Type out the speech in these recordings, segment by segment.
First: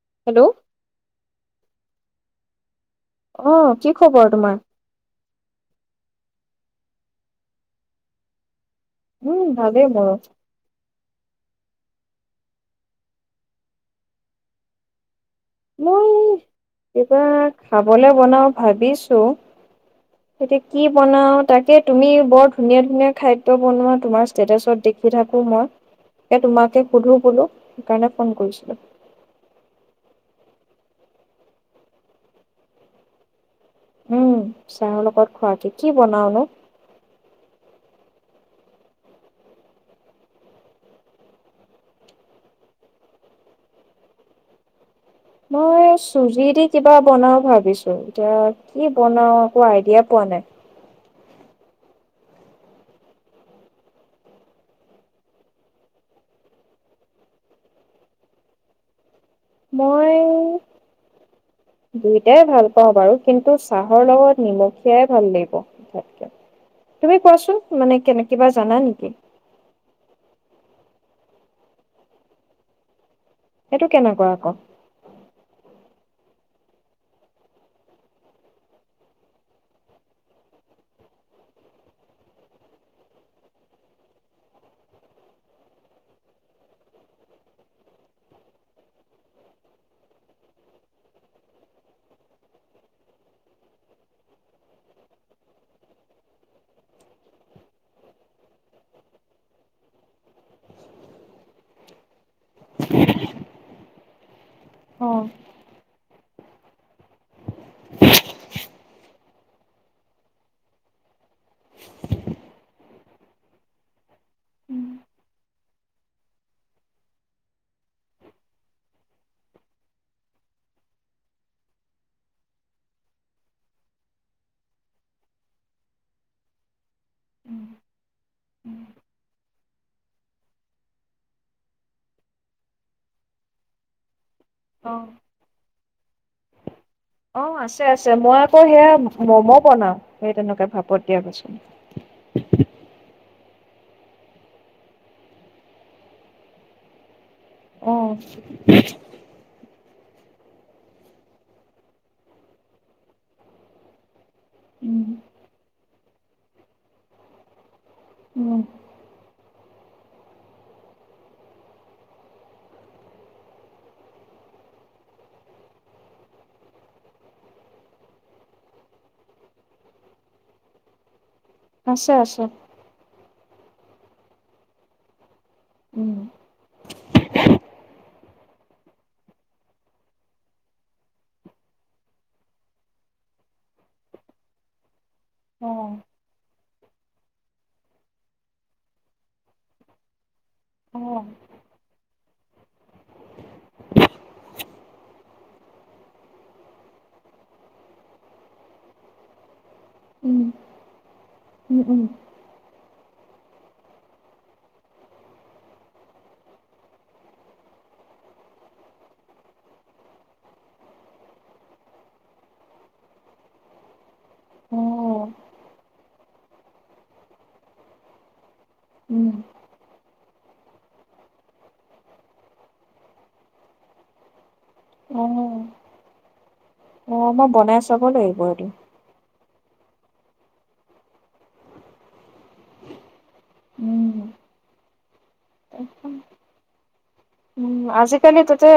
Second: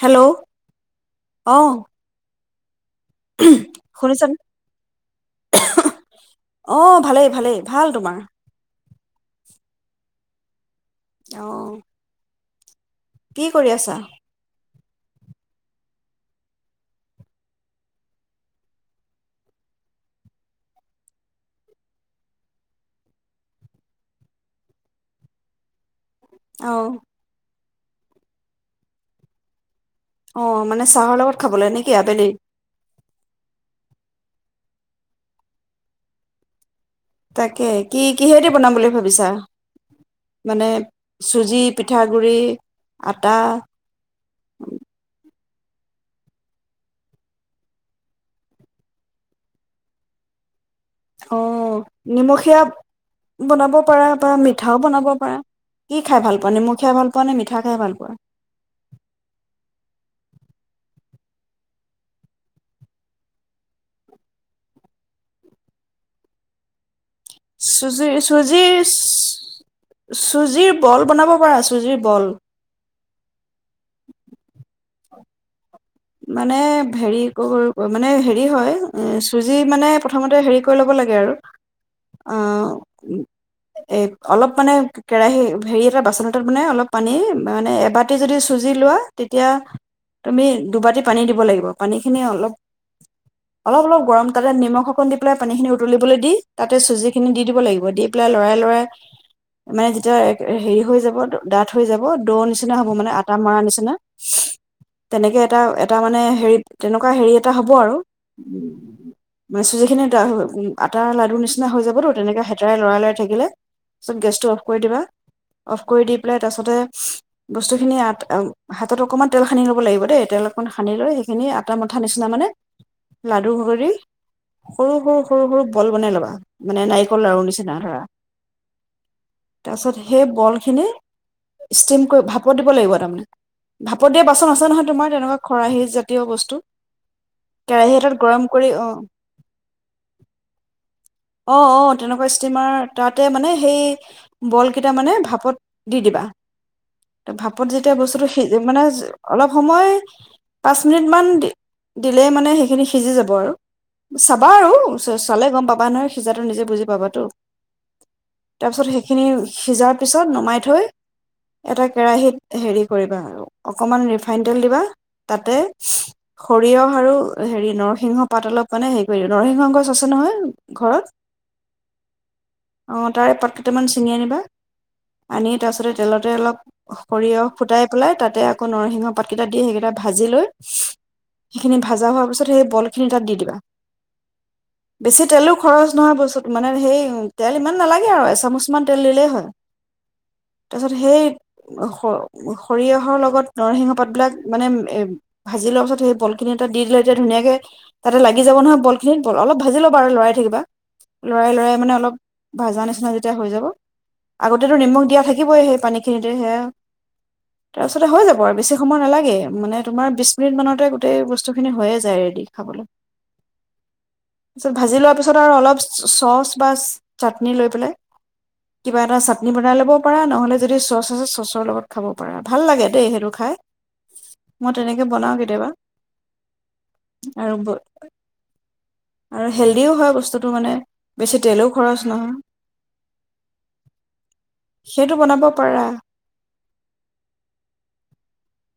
Hello অ আহ কি খবৰ শুনিছানে তোমাৰ অ ভালেই ভালেই ভাল তোমাৰ উম ভালে মোৰ। আহ কি কৰি আছা মই কিবা খাবলৈ বনাওঁ ভাবিছো এতিয়া কি বনাও তাকে তুমি বৰ ধুনীয়া ধুনীয়া খাদ্য বনোৱা তোমাৰ ষ্টেটাছত দেখি থাকো মই এ অ তোমাকে সুধো বোলো। সেইকাৰণে ফোন কৰিছিলো অ মানে চাহৰ লগত খাবলৈ নেকি আবেলি উম', চাহৰ লগত খোৱাকে কি বনাওঁনো। তাকে কি কিহেদি বনাম বুলি ভাবিছা মানে চুজি, পিঠাগুৰি, আটা মই চুজি দি কিবা বনাওঁ ভাবিছো এতিয়া কি বনাওঁ একো আইডিয়া পোৱা নাই অ', নিমখীয়া বনাব পাৰা বা মিঠাও বনাব পাৰা। কি খাই ভাল পোৱা নিমখীয়া ভাল পোৱা নে মিঠা খাই ভাল পোৱা? মই দুয়োটাই ভাল পাওঁ বাৰু কিন্তু চাহৰ লগত নিমখীয়াই ভাল লাগিব আটাইতকে চুজিৰ চুজিৰ চ চুজিৰ বল বনাব পৰা চুজিৰ বল এইটো কেনেকুৱা আকৌ? মানে হেৰি মানে হেৰি হয় অ', চুজি মানে প্ৰথমতে হেৰি কৰি ল'ব লাগে আৰু অ', এ অলপ মানে কেৰাহী হেৰি এটা বাচন এটাত মানে অলপ পানী মানে এবাটি যদি চুজি লোৱা তেতিয়া তুমি দুবাটি পানী দিব লাগিব পানীখিনি অলপ অলপ অলপ গৰম তাতে নিমখ অকণ দি পেলাই পানীখিনি উতলিবলৈ দি তাতে চুজিখিনি দি দিব লাগিব দি পেলাই লৰাই লৰাই মানে যেতিয়া হে হেৰি হৈ যাব ডাঠ হৈ যাব দৌৰ নিচিনা হ'ব মানে আটা মৰা নিচিনা অ' তেনেকে এটা এটা মানে হেৰি তেনেকুৱা হেৰি এটা হ'ব আৰু মানে চুজিখিনি আটাৰ আটাৰ লাড়ুৰ নিচিনা হৈ যাবতো তেনেকে হেতাৰে লৰাই লৰাই থাকিলে তাৰপিছত গেছটো অফ কৰি দিবা অফ কৰি দি পেলাই তাৰ পাছতে বস্তুখিনি আট হাতত অকমান তেল সানি ল'ব লাগিব দেই তেল অকণ সানি লৈ সেইখিনি আটা মথা নিচিনা মানে লাড়ু কৰি সৰু সৰু সৰু সৰু বল বনাই ল'বা মানে নাৰিকল ৰং বেছি নাই ধৰা তাৰপিছত সেই বলখিনি ষ্টিম কৰি ভাপত দিব লাগিব তাৰমানে ভাপত দিয়া বাচন আছে তোমাৰ তেনেকুৱা খৰাহী জাতীয় বস্তু অ আছে কেৰাহি আছে এটাত মই গৰম আকৌ কৰি সেয়া অ', ম'ম' বনাও সেই তেনেকে ভাপত দিয়া পাছত। অ', অ', তেনেকুৱা ষ্টিমাৰ তাতে মানে সেই বলকেইটা মানে ভাপত দি দিবা ভাপত অ যেতিয়া বস্তুটো সিজ মানে অলপ [unintelligible] পাঁচ মিনিট মান দি দিলেই মানে সেইখিনি সিজি যাব আৰু চাবা আৰু উম চা চালে গম পাবা নহয় সিজাটো নিজে বুজি পাবাটো উম তাৰপিছত সেইখিনি সিজাত পিছত নমাই থৈ এটা কেৰাহীত হেৰি কৰিবা অকমান ৰিফা ফাইন তেল দিবা তাতে সৰিয়হ আৰু হেৰি নৰসিংহ পাত অলপ মানে হেৰি কৰি নৰসিংহ গছ আছে নহয় ঘৰত আছে আছে অ তাৰে পাত কেইটামান ছিঙি আনিবা আনি তাৰ পাছতে উম তেলতে অলপ সৰিয়হ ফুটাই পেলাই তাতে আকৌ নৰসিংহ পাতকেইটা দি সেইকেইটা ভাজি লৈ সেইখিনি ভজা হোৱাৰ পিছত সেই বল খিনি তাত দি দিবা বেছি তেলো অ খৰচ নহয় বস্তু মানে সেই তেল ইমান নালাগে আৰু এচামুচমান তেল দিলেই হয় তাৰপিছত অ সেই স সৰিয়হৰ লগত নৰসিংহ পাত বিলাক মানে এ ভাজি লোৱাৰ পিছত সেই বল খিনি এটা দি দিলে এতিয়া ধুনীয়াকে তাতে লাগি যাব নহয় বল খিনিত অলপ ভাজি ল'ব আৰু লৰাই উম থাকিবা লৰাই লৰাই উম মানে উম অলপ ভাজা নিচিনা যেতিয়া হৈ যাব আগতেতো নিমখ দিয়া থাকিবই সেই পানীখিনিতে সেয়া তাৰপিছতে হৈ যাব আৰু বেছি সময় নালাগে মানে তোমাৰ বিছ মিনিটমানতে গোটেই বস্তুখিনি হৈয়ে যায় ৰেডি খাবলে। তাৰপিছত অ ভাজি লোৱাৰ পিছত আৰু অলপ চ চ'চ বা চাটনি লৈ পেলাই কিবা এটা উম চাটনি বনাই ল'বও পাৰা নহ'লে যদি চ'চ আছে চচৰ লগত খাব পাৰা ভাল লাগে দেই সেইটো খাই মই তেনেকে অ বনাও কেতিয়াবা। অ মই আৰু বনাই চাব লাগিব এইটো আৰু হেল্ডিও হয়, বস্তুটো মানে বেছি তেলেও খৰচ নহয় উম সেইটো বনাব পাৰা। উ আজিকালি তাতে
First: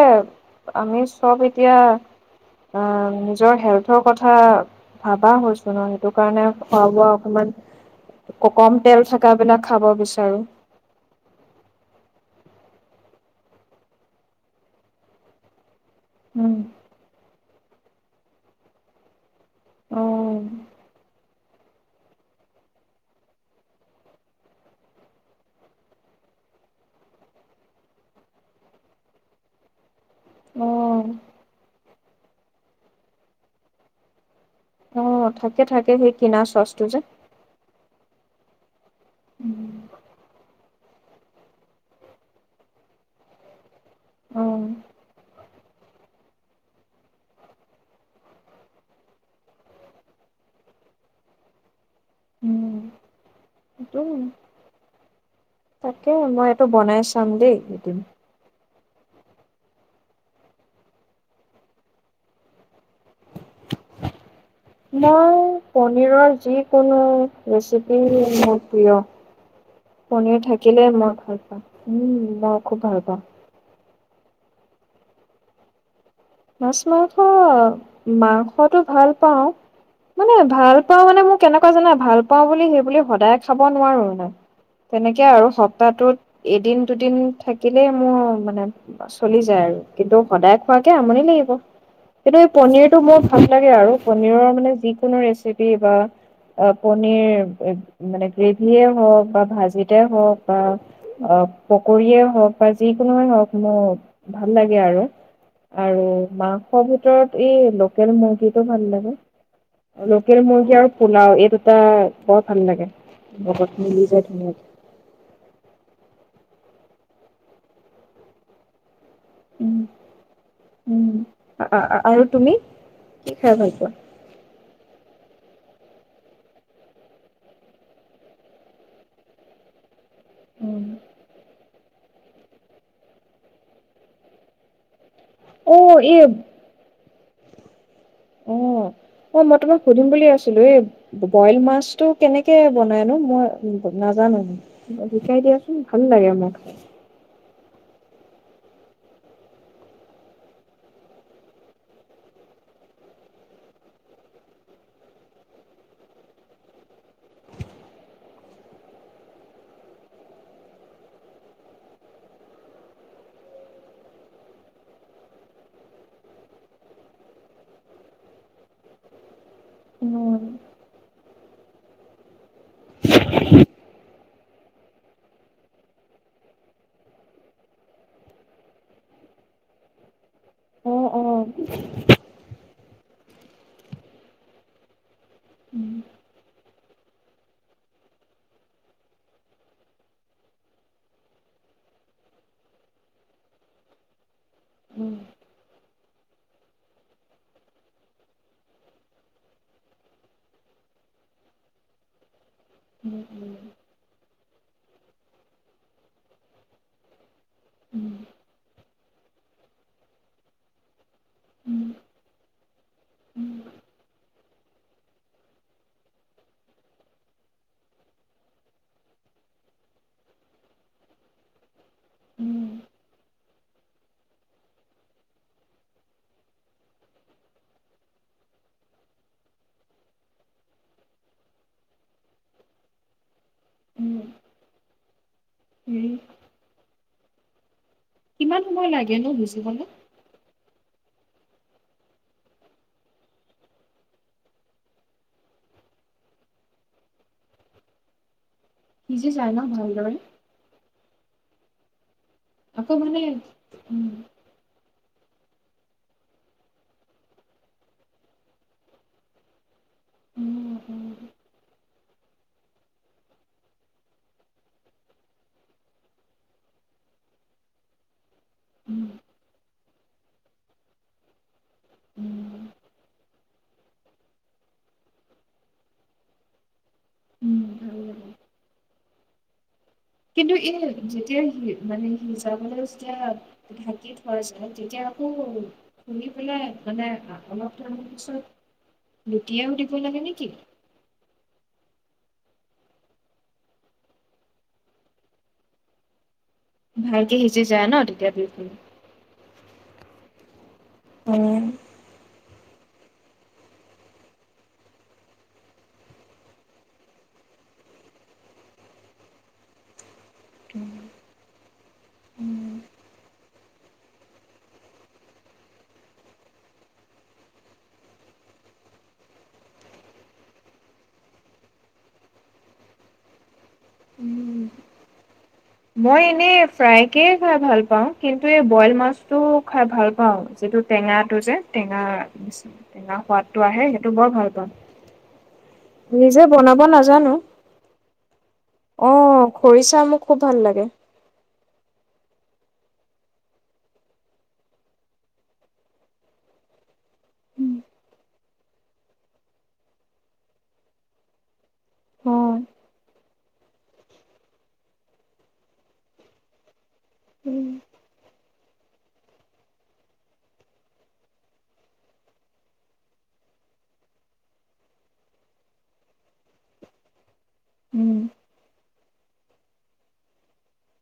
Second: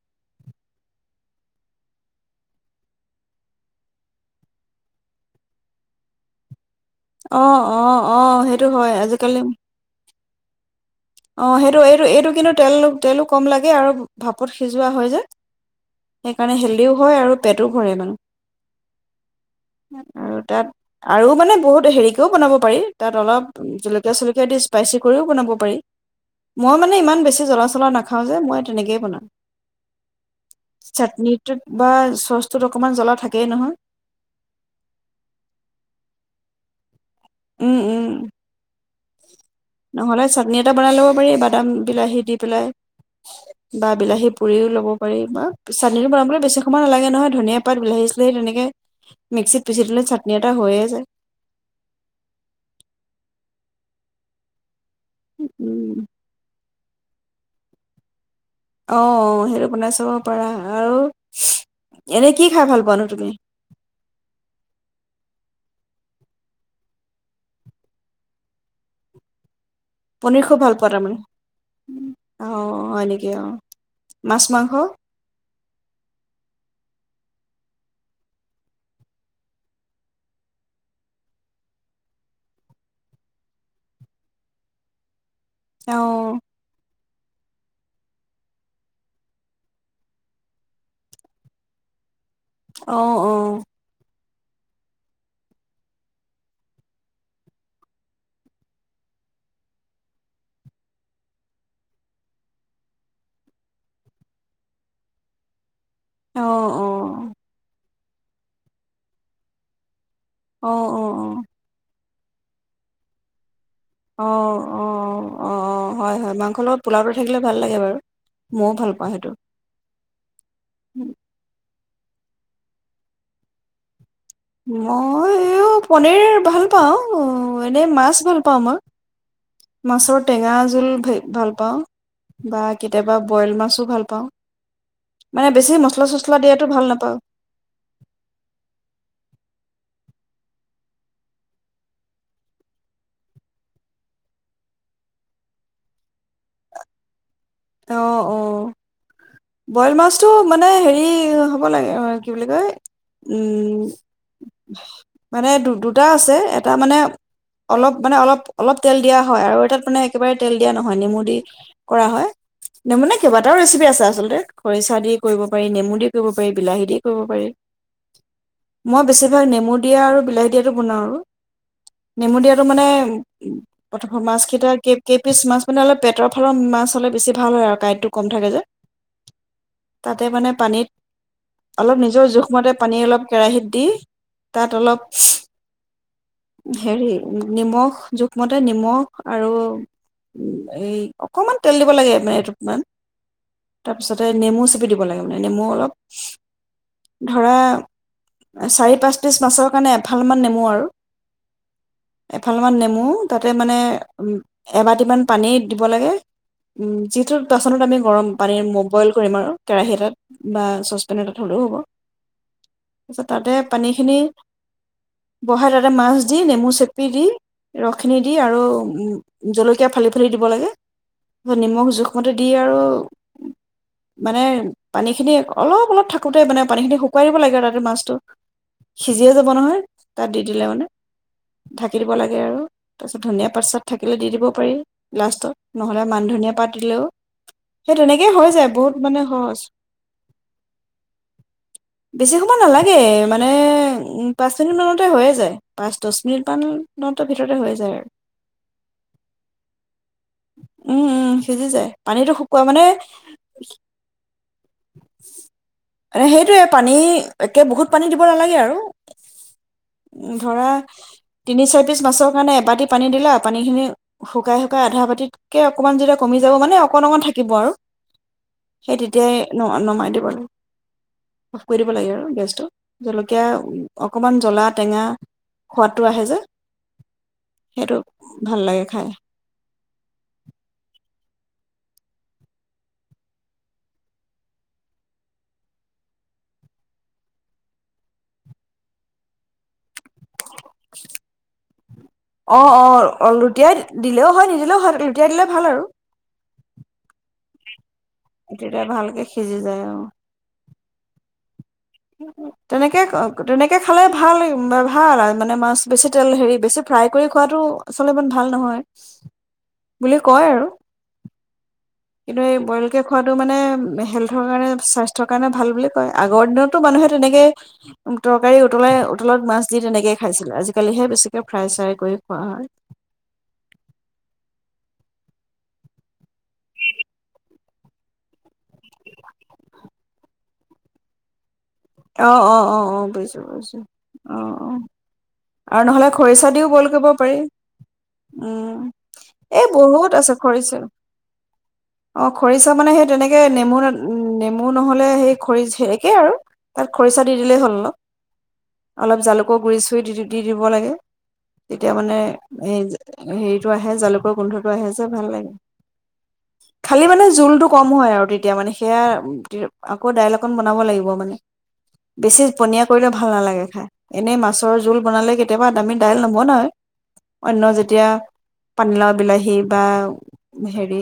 আমি চব এতিয়া অ নিজৰ হেল্থৰ কথা ভাবা হৈছো ন সেইটো কাৰণে খোৱা বোৱা অ অকমান অ অ সেইটো ককম হয় তেল থকা আজিকালি বিলাক খাব বিচ তাৰো অ সেইটো এইটো-এইটো কিন্তু তেল তেলো কম লাগে আৰু ভাপত সিজোৱা হয় যে, উম, সেইকাৰণে হেল্ডিও হয় আৰু [unintelligible] আৰু অ', তাত আৰু মানে বহুত হেৰিকেও বনাব পাৰি তাত অলপ জলকীয়া চলকীয়া দি স্পাইচি কৰিও বনাব প মই মানে ইমান বেছি জ্বলা চলা নাখাও যে মই তেনেকেই বনাম অ', চাটনিটো বা চচটোত অকণমান জ্বলা থাকেই নহয়। অ থাকে-থাকে সেই কিনা চচটো যে উম-উম নহ'লে চাটনি এটা বনাই ল'ব পাৰি বাদাম বিলাহী দি পেলাই। বা বিলাহী অ', পুৰিও ল'ব উম, পাৰি বা চাটননিটো বনাবলৈ বেছি সময় নালাগে নহয় ধনিয়া পাত বিলাহী চলাহী তেনেকে মিক্সিত পিচি দিলে চাটনি এটা হৈয়ে আছে। এইটো উম তাকে মই এইটো বনাইছ চাম দেই এদিন। অ সেইটো বনাই চাব পাৰা, আৰু এনে কি খাই ভাল পানো তুমি? মই পনীৰৰ যিকোনো ৰেচিপি মোৰ প্ৰিয়। পনীৰ খুব ভাল পোৱা থাকিলে মই তাৰমানে ভাল পাওঁ উম অ মই খুব ভাল হয় পাওঁ। নেকি অ মাছ মাংস? মাছ মাংস মাংসটো ভাল পাওঁ মানে ভাল পাও মানে মোক কেনেকুৱা জানাই ভাল পাওঁ বুলি সেই বুলি সদায় খাব নোৱাৰো। নাই তেনেকে আৰু অ সপ্তাহটোত এদিন দুদিন থাকিলেই মোৰ মানে চলি যায় আৰু কিন্তু সদায় খোৱাকে আমনি [unintelligible] কিন্তু এই পনীৰটো অ মোৰ ভাল লাগে আৰু পনীৰৰ মানে যিকোনো ৰেচিপি বা পনীৰ মানে গ্ৰেভিয়ে হওক বা ভাজিতে হওক বা পকৰয়েই হওক বা যিকোনোৱে হওক মোৰ ভাল লাগে আৰু আৰু অ অ মাংসৰ ভিতৰত এই ম কিটো ভাল লাগে লোকেল অ অ মুৰ্গী আৰু অ পোলাও এই দুটা বৰ ভাল লাগে বত অ-অ-অ হয়-হয় মাংসত পোলাতে থাকিলে ভাল লাগে বাৰু ময়ো ভাল পাওঁ সেইটো, উম উম আৰু তুমি কি খাই ভাল পোৱা? মই এই পনীৰ ভাল পাওঁ এনেই মাছ ভাল পাওঁ মই মাছৰ টেঙা জোল ভ ভাল পাওঁ বা কেতিয়াবা বইল মাছো ভাল পাওঁ মানে অ বেছি এই মছলাচছলািয়াতো ভাল নাপাওঁ অ অ মই তোমাক সুধিম বুলি আছিলো এই বইল মাছটো কেনেকে বনাইনো মই নাজানো শিকাই দিয়াচোন ভাল লাগে মই খাই অ অ বইল মাছটো মানে হেৰি হ'ব লাগে কি বুলি কয় উ মানে দুটা আছে এটা মানে অলপ মানে অলপ অলপ তেল দিয়া হয় আৰু এটাত মানে একেবাৰে তেল দিয়া নহয় নেমু দি কৰা হয়। নেমু মানে কেইবাটাও ৰেচিপি আছে আচলতে খৰিচা দি কৰিব পাৰি নেমু দি কৰিব পাৰি বিলাহী দি কৰিব পাৰি মই বেছিভাগ নেমু দিয়া আৰু বিলাহী দিয়টো বনাওঁ আৰু নেমু দিয়াতটো মানে মাছ কেইটা কেইপিচ মাছ মানে অল পেটৰ ফালৰ মাছ হলেেছি ভাল হয় আৰু কাঁইটটো কম থাকে যে তাতে মানে পানীত অ অ। অলপ নিজৰ জোখমতে পানী অলপ কেৰাহিত দি তাত অলপ হেৰি নিমখ জোখমতে নিমখ আৰু এই অকণমান তেল দিব লাগে পিছ নেমু চেপি দিবাগোনে নেমু অলপ ধৰা চাৰি পাঁচ পিছ মাছৰ কাৰণে এফালমান নেমো আৰু ভালমান নেমু তাতে মানে এবাটিমান পানী দিব লাগে উম যিিত পাচনত আমি গৰম পানি বইল কৰিম আৰু কেৰাহী এটাত বা চচপেন এটাত হ'লেও হ'ব তাৰপিছত তাতে পানীখিনি বহাই তাতে মাছ দি নেমু চেপি দি ৰসখিনি দি আৰু জলকীয়া ফালি ফালি দিব লাগে ধ নিমখ জুখ। সতে দি আৰু মানে পানী খিনি অলপ অলপ থাকোতে মানে পানীখিনি শুকুৱাই দিব লাগে আৰু তাতে মাছটো সিজিয়ে যাব নহয় তাত দি দিলে মানে ঢাকি দিব লাগে আৰু তাৰপিছত ধুনীয়া থাকিলে দি দিব পাৰি লষ্ট ন নহ'লে হেৰি মানধনিয় পাতিলেও সেই তেনেকেই হৈ কিমান যায় বহুত মানে সহজ বুজি বেছি সময় নালাগে মানে পাঁচ মিনিট মানতে হৈয়ে যায় পাঁচ দহ মিনিট মান ভিতৰতে হৈয়ে যায় আৰু কিজে যায় ন ভালদৰে উম সিজি যায় পানীতটো শুকোৱা মানে ম সেইটোৱে পানী একে বহুত পানী দিব নালাগে আৰু উ ধৰা তিনি চয় পিছ মাছৰ কাৰণে এবাটতি পানী দিলা আৰু পানীখিনি শুকাই শুকাই আধা বাাতিত তাকে অকমান যেতিয়া কমি যাব মানে অকণ অকন থাকিব আৰু সেই তেতিয়াই ন নমাই িব [unintelligible] অফ কৰিব দ লাগে আৰু উম গেছটো জলকীয়া অকমান জ্বলা টেঙা খোৱাদটো আহে যে উম, সেইটো ভাল লাগে ভাল লাগে খাই কিন্তু এই যেতিয়াি মানে সিজাবলৈ যেতিয়া ঢাকি থোৱা যায় তেতিয়া আকৌ শুনি পেলাই মানে অলপ ৰ পিছত লুটিয়াইও শুই লবি নেকি? অ অ লুটিয়াই দিলেও হয় নিজিলেও হয় লুটিয়াই দিলে ভাল আৰু ভালকে সিজি যায় ন তে দুটাই ভালকে সিজি যায় অ উম তেনেকে তেনেকে খালে ভাল ভাল মানে মাছ বেছি তেল হেৰি বেছি ফ্ৰাই কৰি খোৱাটো আচলতে ইমান ভাল নহয় বুলি কয় আৰু উম কিন্তু এই বইলকে খোৱাটো মানে হেল্থৰ কাৰণে স্বাস্থ্যৰ কাৰণে ভাল বুলি কয় আগৰ দিনতো মানুহে তেনেকে তৰকাৰী উতলাই উতলত মাছ দি তেনেকেই খাইছিলে আজিকালিহে বেছিকে ফ্ৰাই চ্ৰাই কৰি খোৱা হয় উম মই এনেই ফ্ৰাই কে খাই ভাল পাওঁ কিন্তু এই বইল মাছটো খাই ভাল পাওঁ যিটো টেঙাটো যে টেঙা অ অ অ অ টেঙা বুজিছো সোৱাদটো বুজিছো আহে সেইটো বৰ অ ভাল পাওঁ অ আৰু নহ'লে নিজে খৰিচা দিও বনাব বযেল কৰিব নাজানো পাৰি উম অ এই খৰিচা বহুত মোৰ আছে খুব ভাল খৰিচাও লাগে। অ খৰিচা মানে সেই তেনেকে নেমু নেমু নহ'লে সেই খৰিচ একেই আৰু তাত খৰিচা দি দিলেই হ'ল অলপ অলপ জালুকৰ গুৰি চুৰি দি দি দিব লাগে তেতিয়া মানে অ', উম, এই হেৰিটো আহে জালুকৰ গোন্ধটো আহে যে ভাল লাগে খালী মানে জোলটো কম হয় আৰু তেতিয়া মানে সেয়া আকৌ দাইল অকণ বনাব লাগিব মানে বেছি পনীয়া কৰিলে ভাল নেলাগে খাই এনেই মাছৰ জুল বনালে কেতিয়াবা আমি দাইল নবনাৱে অন্য যেতিয়া উম, পানীলাও বিলাহী বা হেৰি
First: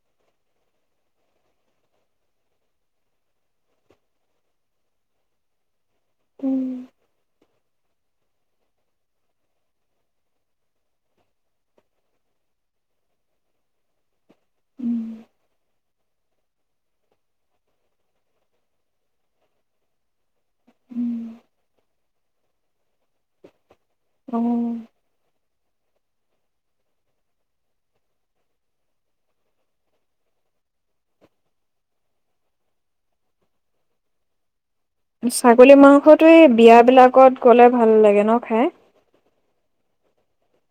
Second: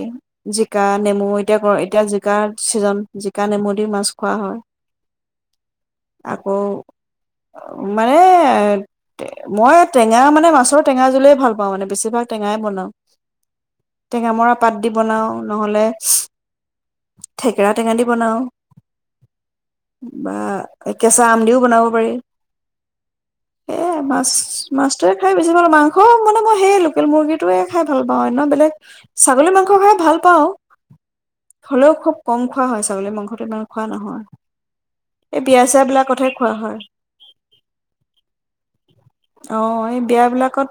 জিকা নেমু এতিয়া এতিয়া জিকা ছিজন জিকা নেমু দি মাছ খোৱা হয় আকৌ উম, মানে মই টেঙা মানে মাছৰ টেঙা জুলে ভাল পাওঁ মানে বেছিভাগ টেঙাই বনাওঁ টেঙা মৰা পাত দি উম, বনাওঁ নহ'লে থেকেৰা টেঙা দি বনাওঁ বা এ কেঁচা আম দিওঁ বনাব পা পাৰি এ মাছ অ', মাছটোয়ে খাই বেছি মাংস মানে মই সেই লোকেল মুৰ্গীটোৱে খাই ভাল পাওঁ অন্য বেলেগ ছাগলী মাংস খাই ভাল পাওঁ হ'লেও খুব কম খোৱা হয় ছাগলী মাংসটো ইমান খোৱা নহয় এই বিয়া ছাগলী চিয়া মাংসটো বিলাকতহে এই খোৱা হয় বিয়াবিলাকত গ'লে ভাল লাগে ন খাই অ এই বিয়াবিলাকত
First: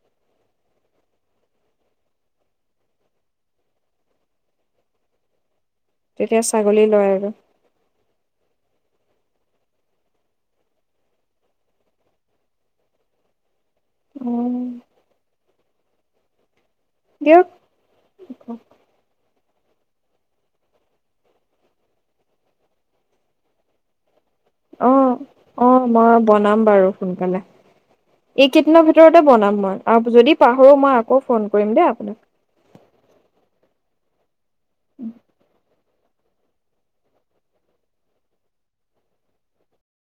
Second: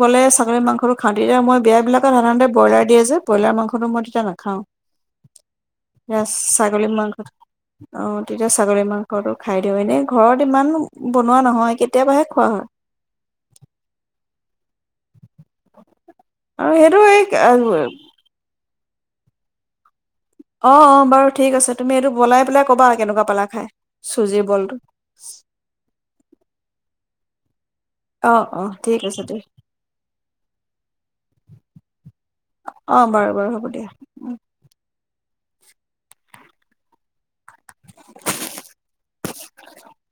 গ'লে ছাগলী মাংসটো খাওঁ তেতিয়া মই বিয়াবিলাকত সাধাৰণতে ব্ৰইলাৰ দিয়ে যে ব্ৰইলাৰ মাংসটো মই তেতিয়া নেখাওঁ তেতিয়া ছাগলী লয় মাংস আৰু আহ ছাগলী মাংসটো খাই দিওঁ এনেই ঘৰত ইমান বনোৱা নহয় কেতিয়াবাহে খোৱা হয় অ', [inaudible] অ সেইটো এই দিয়ক অ অ বাৰু ঠিক আছে তুমি এইটো বলাই পেলাই কবা কেনেকুৱা পালা খাই চুজিৰ বলটো অ অ মই বনাম বাৰু সোনকালে অ অ এইকেইদিনৰ ঠিক আছে ভিতৰতে ঠিক বনাম মই আৰু যদি পাহৰো মই আকৌ ফোন কৰিম দে আপোনাক উম উম উমহ উমহ